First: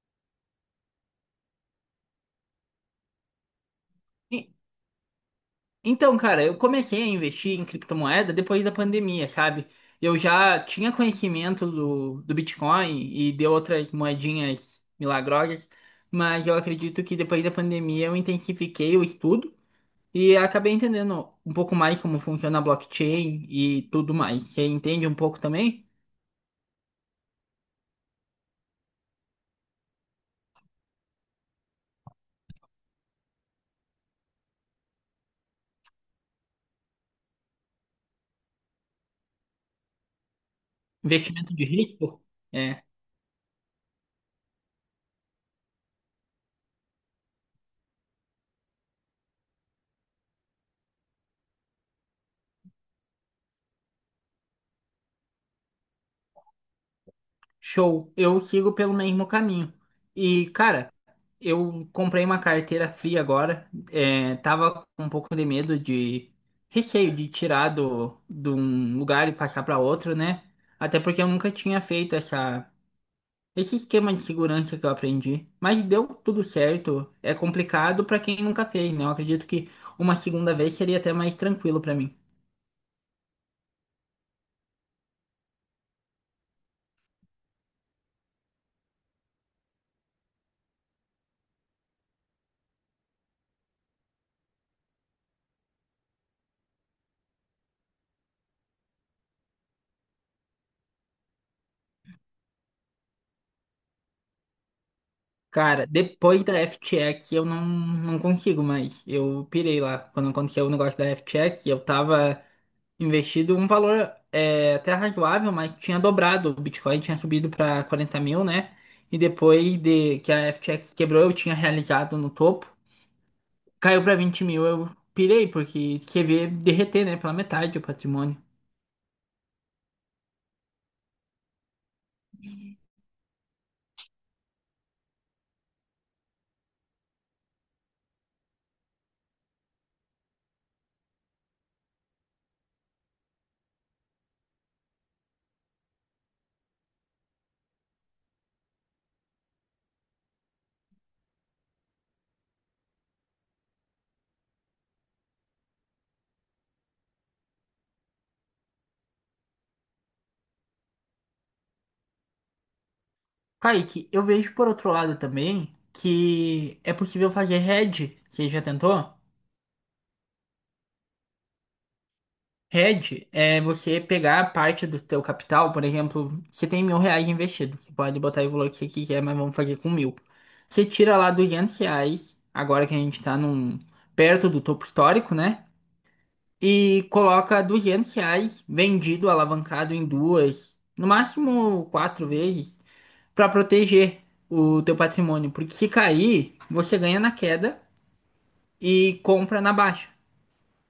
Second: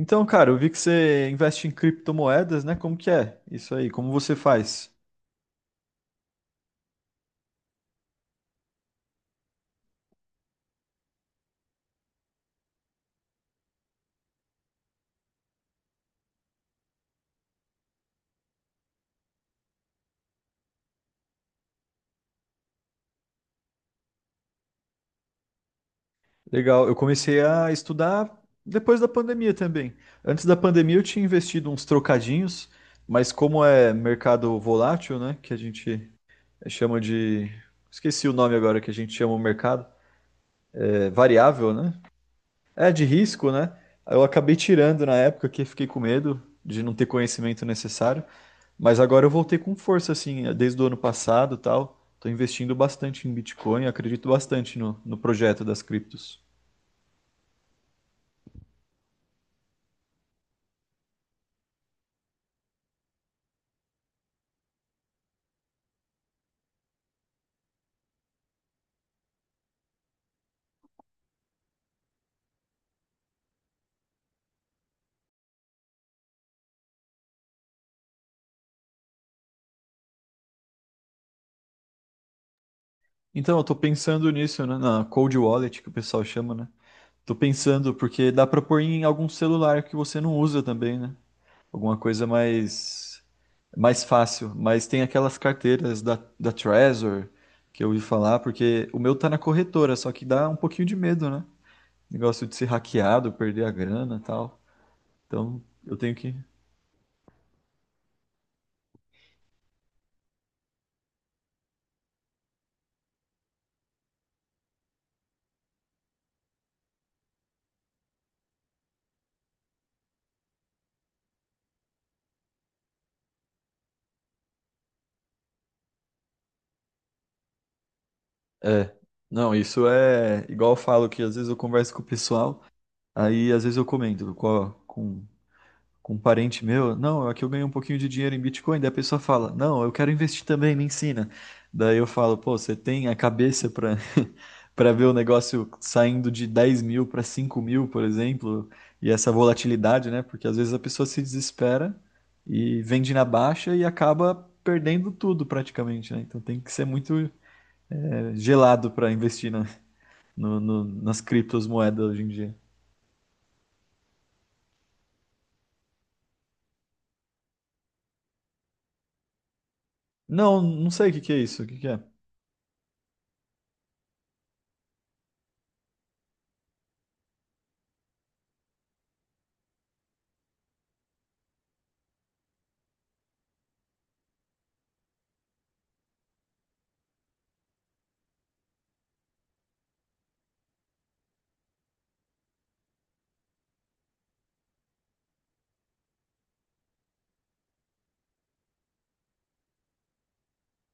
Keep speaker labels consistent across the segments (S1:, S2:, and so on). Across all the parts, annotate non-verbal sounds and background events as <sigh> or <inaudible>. S1: Então, cara, eu vi que você investe em criptomoedas, né? Como que é isso aí? Como você
S2: E-
S1: faz?
S2: Então, cara, eu comecei a investir em criptomoeda depois da pandemia, sabe? Eu já tinha conhecimento do Bitcoin e de outras moedinhas milagrosas, mas eu acredito que depois da pandemia eu intensifiquei o estudo e acabei entendendo um pouco mais como funciona a blockchain e tudo mais. Você entende um pouco também?
S1: Legal, eu comecei a estudar depois da pandemia também. Antes da pandemia eu tinha investido uns trocadinhos, mas como é mercado volátil, né? Que a gente chama de... Esqueci o nome agora que a gente chama o mercado. É
S2: Investimento de
S1: variável, né?
S2: risco? É.
S1: É de risco, né? Eu acabei tirando na época que fiquei com medo de não ter conhecimento necessário. Mas agora eu voltei com força, assim, desde o ano passado, e tal. Estou investindo bastante em Bitcoin, acredito bastante no projeto das criptos.
S2: Show, eu sigo pelo mesmo caminho. E, cara, eu comprei uma carteira fria agora. É, tava com um pouco de medo de receio de tirar de um lugar e passar para outro, né? Até porque eu nunca tinha feito esse esquema de segurança que eu aprendi. Mas deu tudo certo. É complicado para quem nunca fez, né? Eu acredito que uma segunda vez seria até mais tranquilo para mim.
S1: Então, eu tô pensando nisso, né, na Cold Wallet, que o pessoal chama, né? Tô pensando, porque dá para pôr em algum celular que você não usa também, né? Alguma coisa mais fácil. Mas tem aquelas carteiras da Trezor, que eu ouvi falar, porque o meu tá na corretora, só que dá um pouquinho de medo, né? Negócio de ser hackeado, perder a grana e tal. Então,
S2: Cara,
S1: eu tenho que.
S2: depois da F-Check eu não consigo mais. Eu pirei lá. Quando aconteceu o negócio da F-Check, eu tava investido um valor é, até razoável, mas tinha dobrado. O Bitcoin tinha subido para 40 mil, né? E depois de que a FTX quebrou, eu tinha realizado no topo. Caiu para 20 mil, eu pirei, porque você vê derreter, né? Pela metade o patrimônio.
S1: É, não, isso é igual eu falo que às vezes eu converso com o pessoal, aí às vezes eu comento com um parente meu, não, aqui eu ganhei um pouquinho de dinheiro em Bitcoin, daí a pessoa fala, não, eu quero investir também, me ensina. Daí eu falo, pô, você tem a cabeça para <laughs> para ver o negócio saindo de 10 mil para 5 mil, por exemplo, e essa volatilidade, né? Porque às vezes a pessoa se desespera e vende na baixa e acaba perdendo tudo praticamente, né? Então tem que ser muito gelado para investir nas criptomoedas hoje em dia.
S2: Kaique, eu vejo por outro lado também que é possível fazer hedge. Você já tentou?
S1: Não, não sei o que que é isso. O que que é?
S2: Hedge é você pegar parte do teu capital, por exemplo, você tem 1.000 reais investido, você pode botar o valor que você quiser, mas vamos fazer com mil. Você tira lá 200 reais, agora que a gente tá perto do topo histórico, né? E coloca 200 reais vendido, alavancado em duas, no máximo quatro vezes, para proteger o teu patrimônio. Porque se cair, você ganha na queda e compra na baixa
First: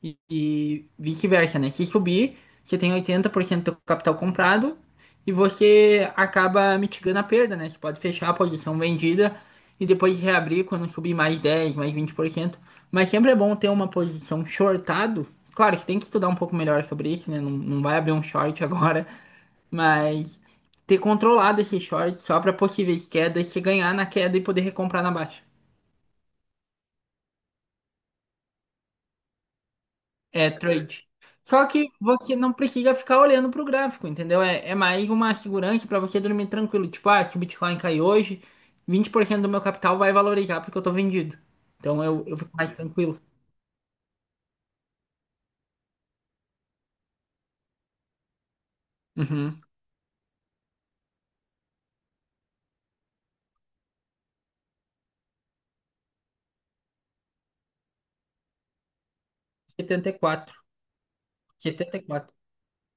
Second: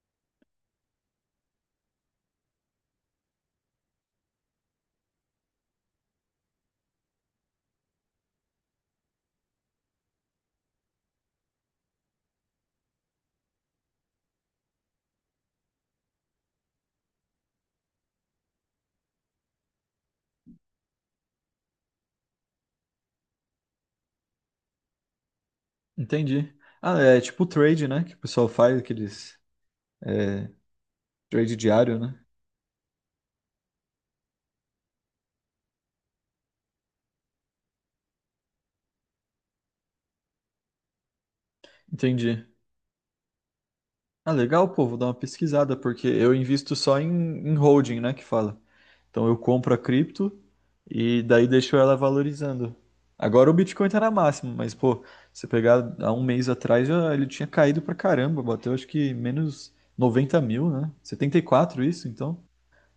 S2: e vice-versa, né? Se subir, você tem 80% do capital comprado e você acaba mitigando a perda, né? Você pode fechar a posição vendida e depois reabrir quando subir mais 10, mais 20%. Mas sempre é bom ter uma posição shortado. Claro que tem que estudar um pouco melhor sobre isso, né? Não, não vai abrir um short <laughs> agora, mas ter controlado esse short só para possíveis quedas, se ganhar na queda e poder recomprar na baixa.
S1: Entendi. Ah, é tipo trade, né? Que o pessoal faz aqueles
S2: É trade.
S1: trade
S2: Só que
S1: diário, né?
S2: você não precisa ficar olhando pro gráfico, entendeu? É, é mais uma segurança para você dormir tranquilo. Tipo, ah, se o Bitcoin cair hoje, 20% do meu capital vai valorizar porque eu tô vendido. Então eu
S1: Entendi.
S2: fico mais tranquilo.
S1: Ah, legal, pô, vou dar uma pesquisada, porque eu invisto só em holding, né? Que fala. Então eu
S2: Uhum.
S1: compro a cripto e daí deixo ela valorizando. Agora o Bitcoin tá na máxima, mas, pô, se você pegar há um mês atrás, já ele tinha caído pra caramba, bateu acho que menos
S2: setenta e
S1: 90
S2: quatro.
S1: mil, né? 74
S2: setenta e
S1: isso,
S2: quatro.
S1: então.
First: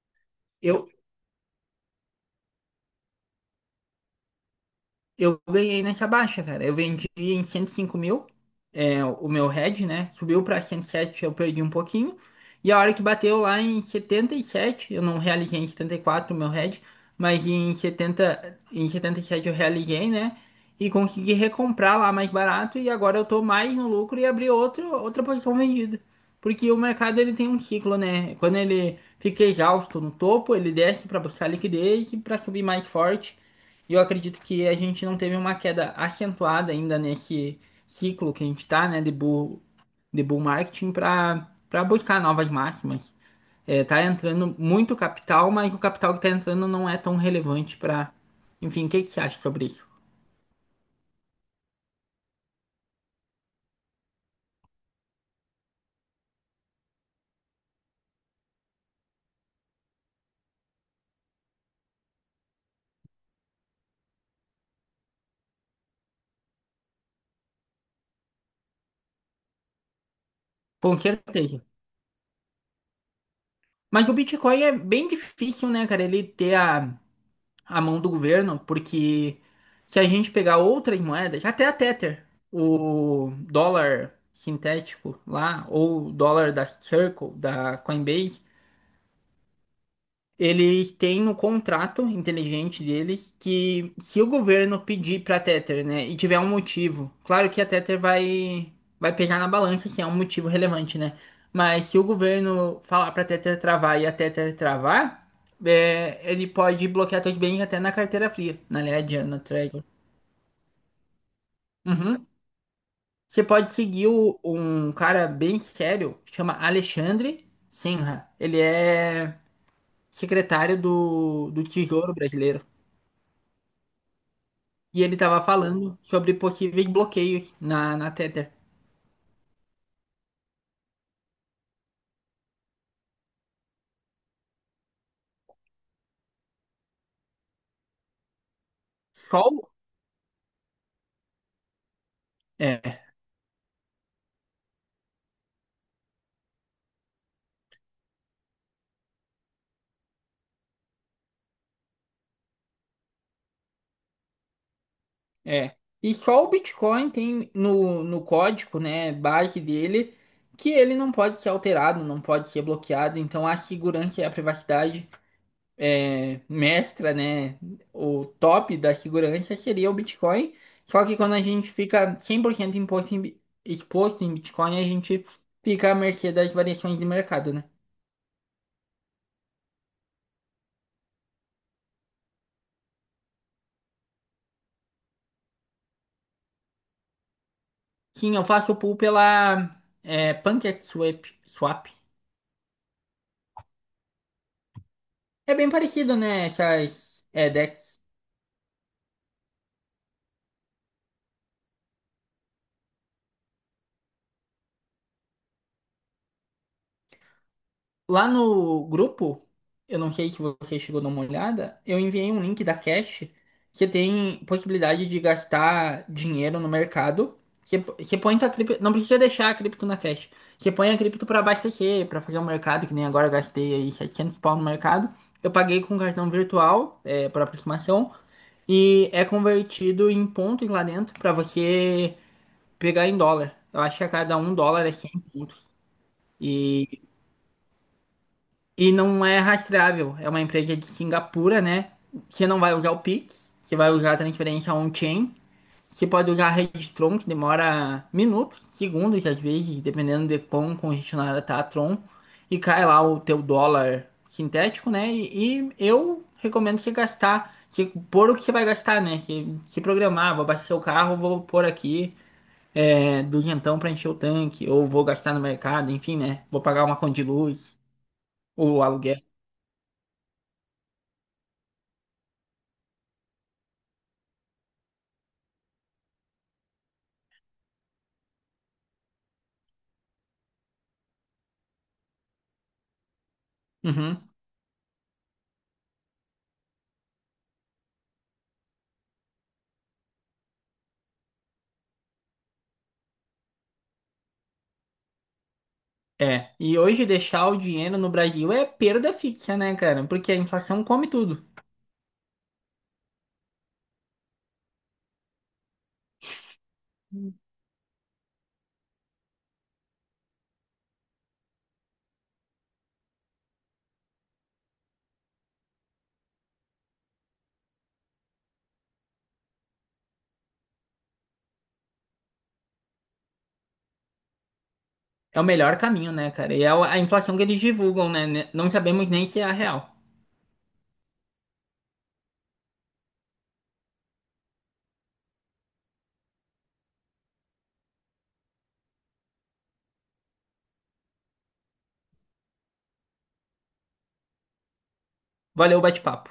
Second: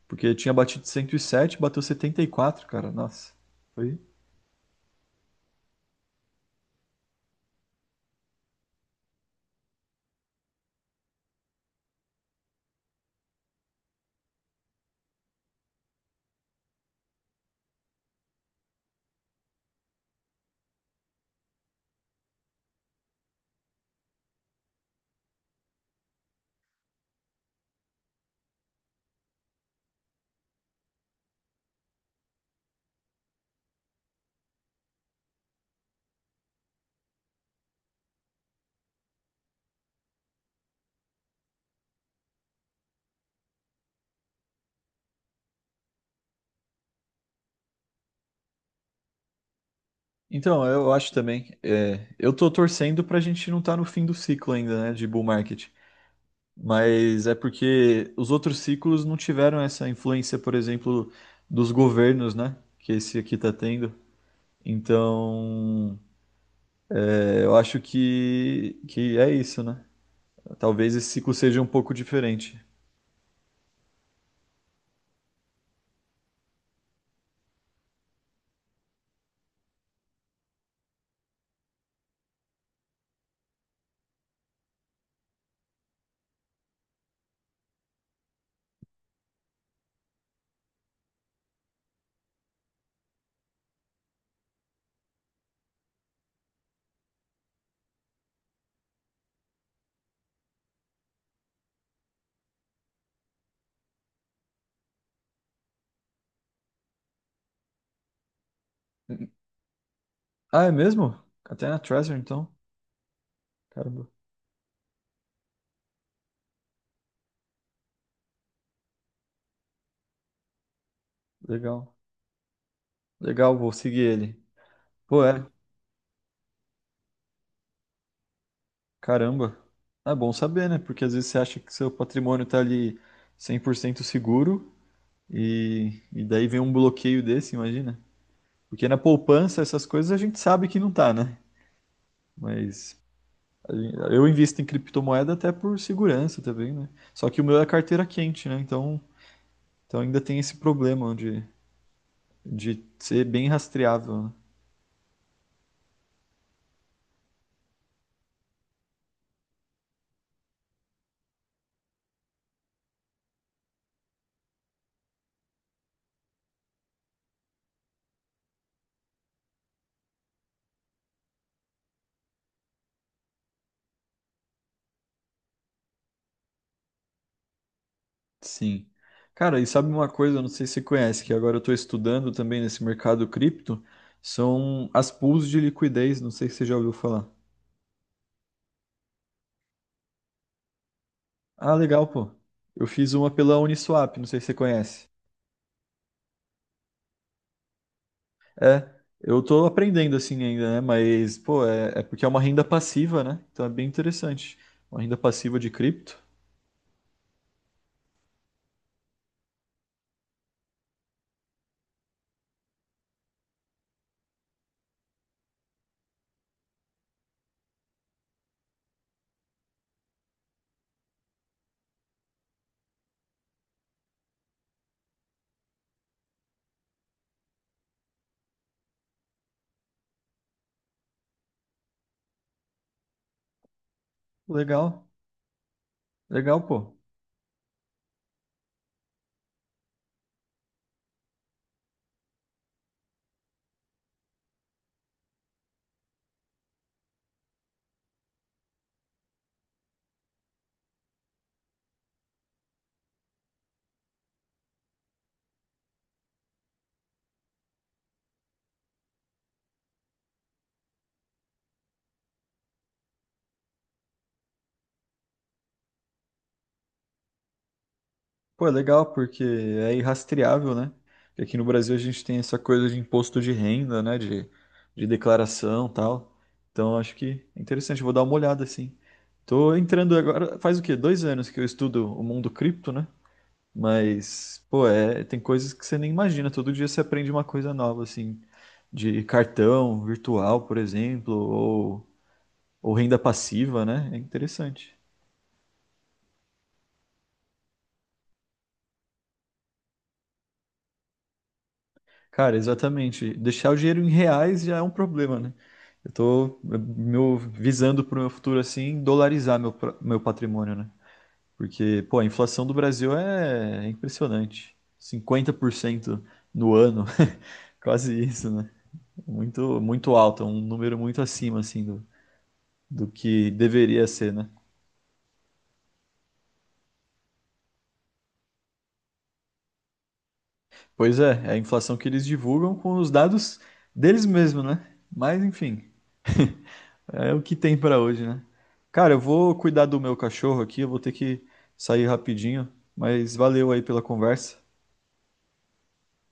S1: Porque tinha batido
S2: Eu,
S1: 107, bateu 74, cara. Nossa. Foi.
S2: Eu ganhei nessa baixa, cara. Eu vendi em 105 mil, é, o meu head, né? Subiu para 107, eu perdi um pouquinho. E a hora que bateu lá em 77, eu não realizei em 74 o meu head, mas em 70, em 77 eu realizei, né? E consegui recomprar lá mais barato e agora eu tô mais no lucro e abri outra posição vendida. Porque o mercado ele tem um ciclo, né? Quando ele fica exausto no topo, ele desce para buscar liquidez e para subir mais forte. E eu acredito que a gente não teve uma queda acentuada ainda nesse ciclo que a gente está, né, de bull marketing para buscar novas máximas. É, tá entrando muito capital, mas o capital que está entrando não é tão relevante para. Enfim, o que que você acha sobre isso?
S1: Então, eu acho também. É, eu tô torcendo pra gente não estar no fim do ciclo ainda, né, de bull market. Mas é porque os outros ciclos não tiveram essa influência, por exemplo, dos governos, né, que esse aqui tá tendo. Então, eu acho que é isso, né? Talvez
S2: Com
S1: esse ciclo seja
S2: certeza.
S1: um pouco diferente.
S2: Mas o Bitcoin é bem difícil, né, cara? Ele ter a mão do governo, porque se a gente pegar outras moedas, até a Tether, o dólar sintético lá, ou o dólar da Circle, da Coinbase, eles têm no contrato inteligente deles que se o governo pedir pra Tether, né, e tiver um motivo, claro que a Tether vai pesar na balança se é um motivo relevante, né? Mas se o governo falar pra Tether travar e a Tether travar, é, ele pode bloquear seus bens até na carteira fria, na Ledger, na Trezor.
S1: Ah, é mesmo? Até na Treasure,
S2: Uhum.
S1: então?
S2: Você pode
S1: Caramba,
S2: seguir um cara bem sério, chama Alexandre Sinha. Ele é secretário do
S1: legal.
S2: Tesouro Brasileiro.
S1: Legal, vou seguir ele.
S2: E ele
S1: Pô,
S2: tava
S1: é,
S2: falando sobre possíveis bloqueios na Tether.
S1: caramba. É bom saber, né? Porque às vezes você acha que seu patrimônio tá ali 100% seguro e daí vem um bloqueio desse, imagina. Porque na
S2: Só
S1: poupança,
S2: o-
S1: essas coisas a gente sabe que não tá, né? Mas
S2: É,
S1: a gen- eu invisto em criptomoeda até por segurança também, né? Só que o meu é carteira quente, né? Então, ainda tem esse problema de ser bem rastreável, né?
S2: é. E só o Bitcoin tem no código, né, base dele, que ele não pode ser alterado, não pode ser bloqueado. Então a segurança e a privacidade é, mestra, né, o top da segurança seria o Bitcoin. Só que quando a gente fica 100% imposto em exposto em Bitcoin, a gente fica à mercê das variações de mercado, né?
S1: Sim. Cara, e sabe uma coisa, eu não sei se você conhece, que agora eu estou estudando também nesse mercado cripto, são as pools de liquidez, não sei se você já ouviu falar.
S2: Sim, eu faço pool pela é, Pancake Swap.
S1: Ah,
S2: Swap.
S1: legal, pô. Eu fiz uma pela Uniswap, não sei se você conhece.
S2: É bem parecido, né? Essas é, decks.
S1: É, eu tô aprendendo assim ainda, né? Mas, pô, é, é porque é uma renda passiva, né? Então é bem interessante. Uma renda passiva de cripto.
S2: Lá no grupo, eu não sei se você chegou a dar uma olhada, eu enviei um link da Cash que tem possibilidade de gastar dinheiro no mercado. Você põe tua cripto, não precisa deixar a cripto na Cash. Você põe a cripto para abastecer, para fazer o mercado, que nem agora eu gastei aí 700 pau no mercado. Eu paguei com cartão virtual, é, por aproximação, e é convertido em pontos lá dentro para você pegar em dólar. Eu acho que a cada um dólar é
S1: Legal,
S2: 100 pontos.
S1: legal, pô.
S2: E não é rastreável. É uma empresa de Singapura, né? Você não vai usar o Pix, você vai usar a transferência on-chain. Você pode usar a rede Tron, que demora minutos, segundos às vezes, dependendo de quão congestionada tá a Tron. E cai lá o teu dólar sintético, né? E eu recomendo você gastar, você pôr o que você vai gastar, né? Você se programar, vou abastecer o carro, vou pôr aqui é, duzentão para encher o tanque, ou vou gastar no mercado, enfim, né? Vou pagar uma conta de luz,
S1: Pô, é
S2: ou
S1: legal
S2: aluguel.
S1: porque é irrastreável, né? Porque aqui no Brasil a gente tem essa coisa de imposto de renda, né? De declaração e tal. Então acho que é interessante, vou dar uma olhada assim. Tô entrando agora, faz o quê? 2 anos que eu estudo o mundo cripto, né?
S2: Uhum.
S1: Mas, pô, é, tem coisas que você nem imagina. Todo dia você aprende uma coisa nova, assim, de cartão virtual, por exemplo, ou renda passiva, né? É interessante.
S2: É. E hoje deixar o dinheiro no Brasil é perda fixa, né, cara? Porque a inflação come tudo.
S1: Cara, exatamente. Deixar o dinheiro em reais já é um problema, né? Eu tô meu, visando pro meu futuro assim, dolarizar meu patrimônio, né? Porque, pô, a inflação do Brasil é impressionante. 50% no ano, <laughs> quase isso, né? Muito, muito alta, um número muito acima, assim, do, que deveria ser, né?
S2: É o melhor caminho, né, cara? E é a inflação que eles divulgam, né? Não sabemos nem se é a real.
S1: Pois é, é a inflação que eles divulgam com os dados deles mesmos, né? Mas, enfim, é o que tem pra hoje, né? Cara, eu vou cuidar do meu cachorro aqui, eu vou ter que sair rapidinho, mas valeu aí pela conversa.
S2: Valeu o bate-papo.